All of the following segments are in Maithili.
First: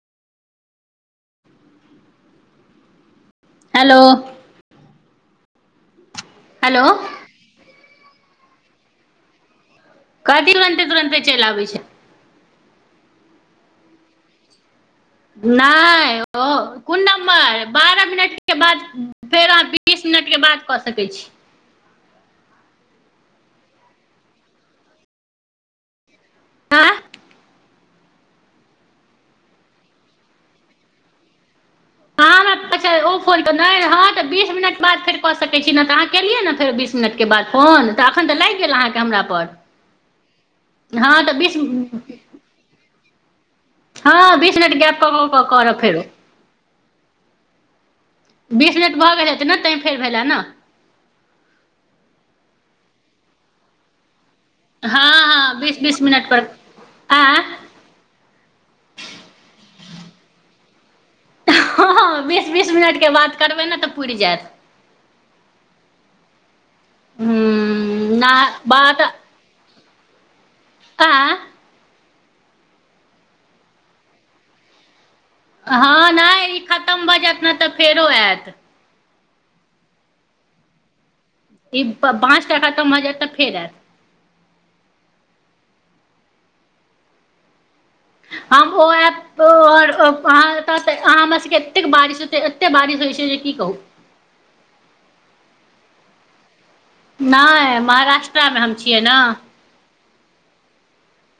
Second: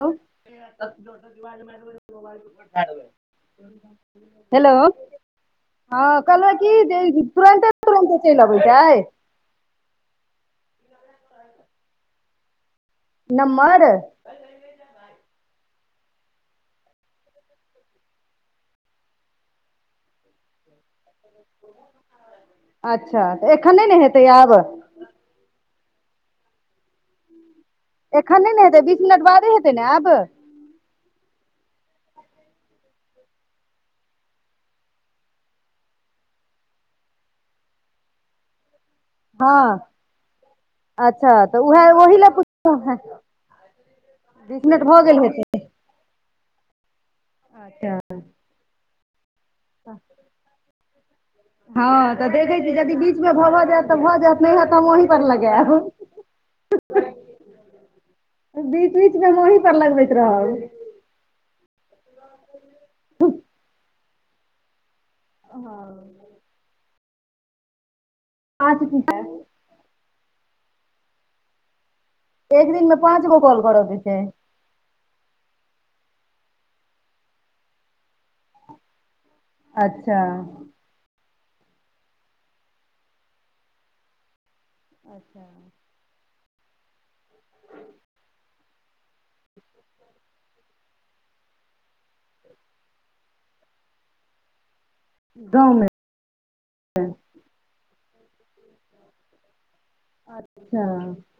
[unintelligible] हेलो हेलो, हँ कहलउंए हेलो की जे ई तुरंते तुरंतेमैसेज आबै छै कहथिनह ने ‌तुरन्ते चलि आबै छै? नम्मर। नई कोन नम्बर बारह मिनट के बाद फेर अहाँ के बीस मिनटके बाद कऽ सकै छी अच्छा, तऽ एखन नहि ने हेतै आब? आँ एखन नई ने हेतै बीस मिनट के बादे हेतै ने आब? अहाँ हमरा [inaudible] अच्छा ओ फोन हॅं तऽ बीस मिनट बाद फेर कऽ सकै छी न त अहॉं केलियई ने फेर बीस बिसनट के बाद फोन त अखन त लाईग गेल अहॉं--के हँ, हँ अच्छा बीस तऽ उहे ओहि लए पुछलऊ हन हँ, बीस मिनिट गैप कऽ कऽ करब फेरो। अच्छा। बीस मिनट भऽ गेले हेतै ने तईं फेर भेलै न हँ तऽ देखै छी यदि बीच मे भऽ भऽ जैत त भऽ जैत नहि हैंत त हम अहीं पर हँ लगैब। बीस ह बीस मिनट पर आँय हं। बीच बीच मे हम अहीं पर लगबैत रहब। हँ बीस बीस मिनटके बाद करबै ने तऽ पुरि जायत हं। हुम्म ना अच्छा ठीैक है। का एक दिन मे पाँच गो कॉल करैके छै। हँ, नहि ई खतम भऽ जैत ने तऽ फेरो ऐत। अच्छा। ई पाँच टा खतम भ जैत तऽ फेरत ऐत। [unintelligible] अच्छा। [unintelligible] हमु अइब। [unintelligible] आओर अहाँ ओतय तऽ हमरा सबके एते बारिश होयत अछि से होइ छै जे की कहू। [unintelligible] गाव मे। [unintelligible] नहि महाराष्ट्रामे हम छियै न अच्छा। [unintelligible]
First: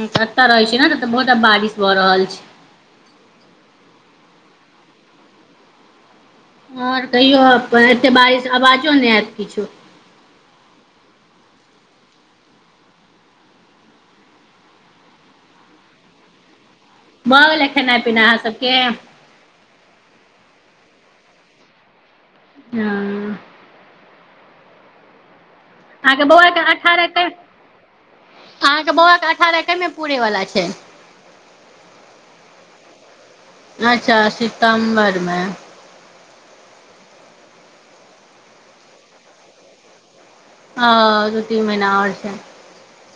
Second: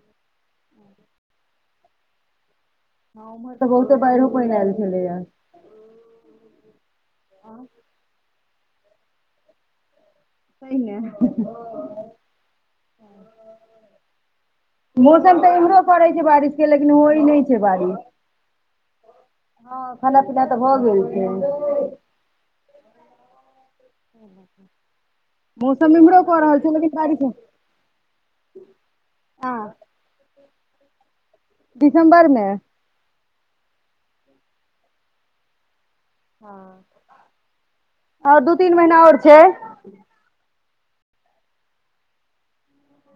ह कतऽ रहै छिय न, बहुते बारिश भऽ रहल छै। गाव केउम्हर तऽ बहुते बाढ़ि पानि अयल छलैय या। [unintelligible] हं तयो एएते बारिश आवाजो नहि आयत किछु। [unintelligible] पहिने। [unintelligible] मौसम तऽ इम्हरो पड़ै छै, बारिश के लेकिन होइ नहि भऽ छै गेलै बारिश। खेनाइ पिनाइ अहाँ सबके [unintelligible] हँ खाना पीना तऽ भऽ गेल छै हँ। [unintelligible] हूँ हूँ हूँ। [unintelligible] अहाँके बौआके हँ अठारहकहिया पूरैय वला छय। दिसम्बरमे। अच्छा सितम्बर मे हँ आओ दू तीन महिना आओर छै। ह दू तीन महिना आओर छै।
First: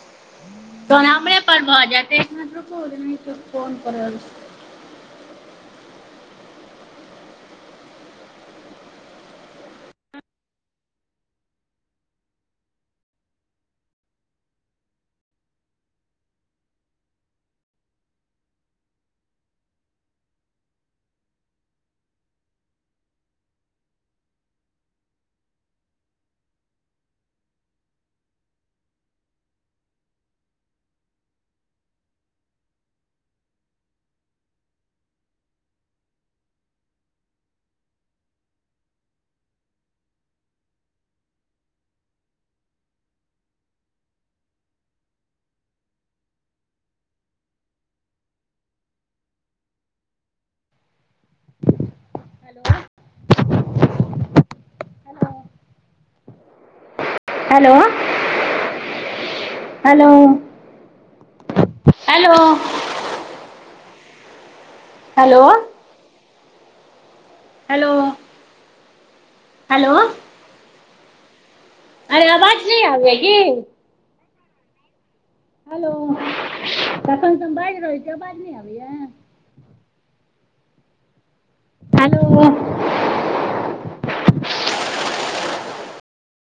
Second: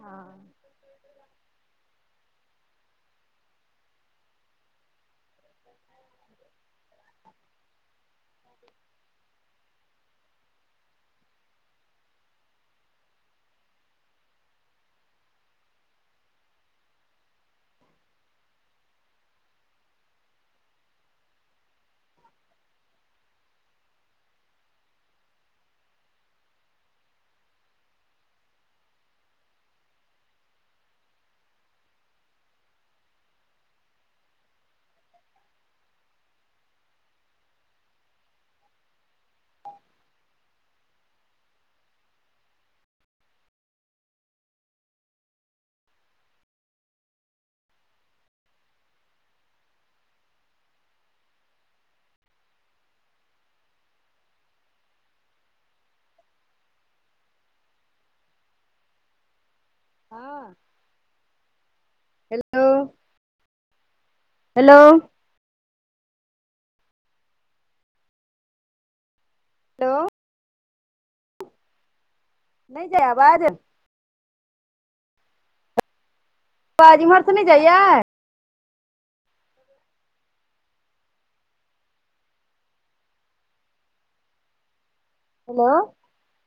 हँ। [unintelligible] पर भऽ जाइते एक मिनट रुकु एक [unintelligible] केँ फोन कऽ रहल छी। [inaudible] हेलो? [unintelligible] हँ hello hello? Hello [unintelligible] hello? Hello? Hello? Hello? अरे आवाज नहि नय जाय आबैये की आबाज। हेलो आवाज इम्हर से तखन स नहि हम बाजि जाइया रहल छिय आवाज नय आबैय हेलो? हेलो?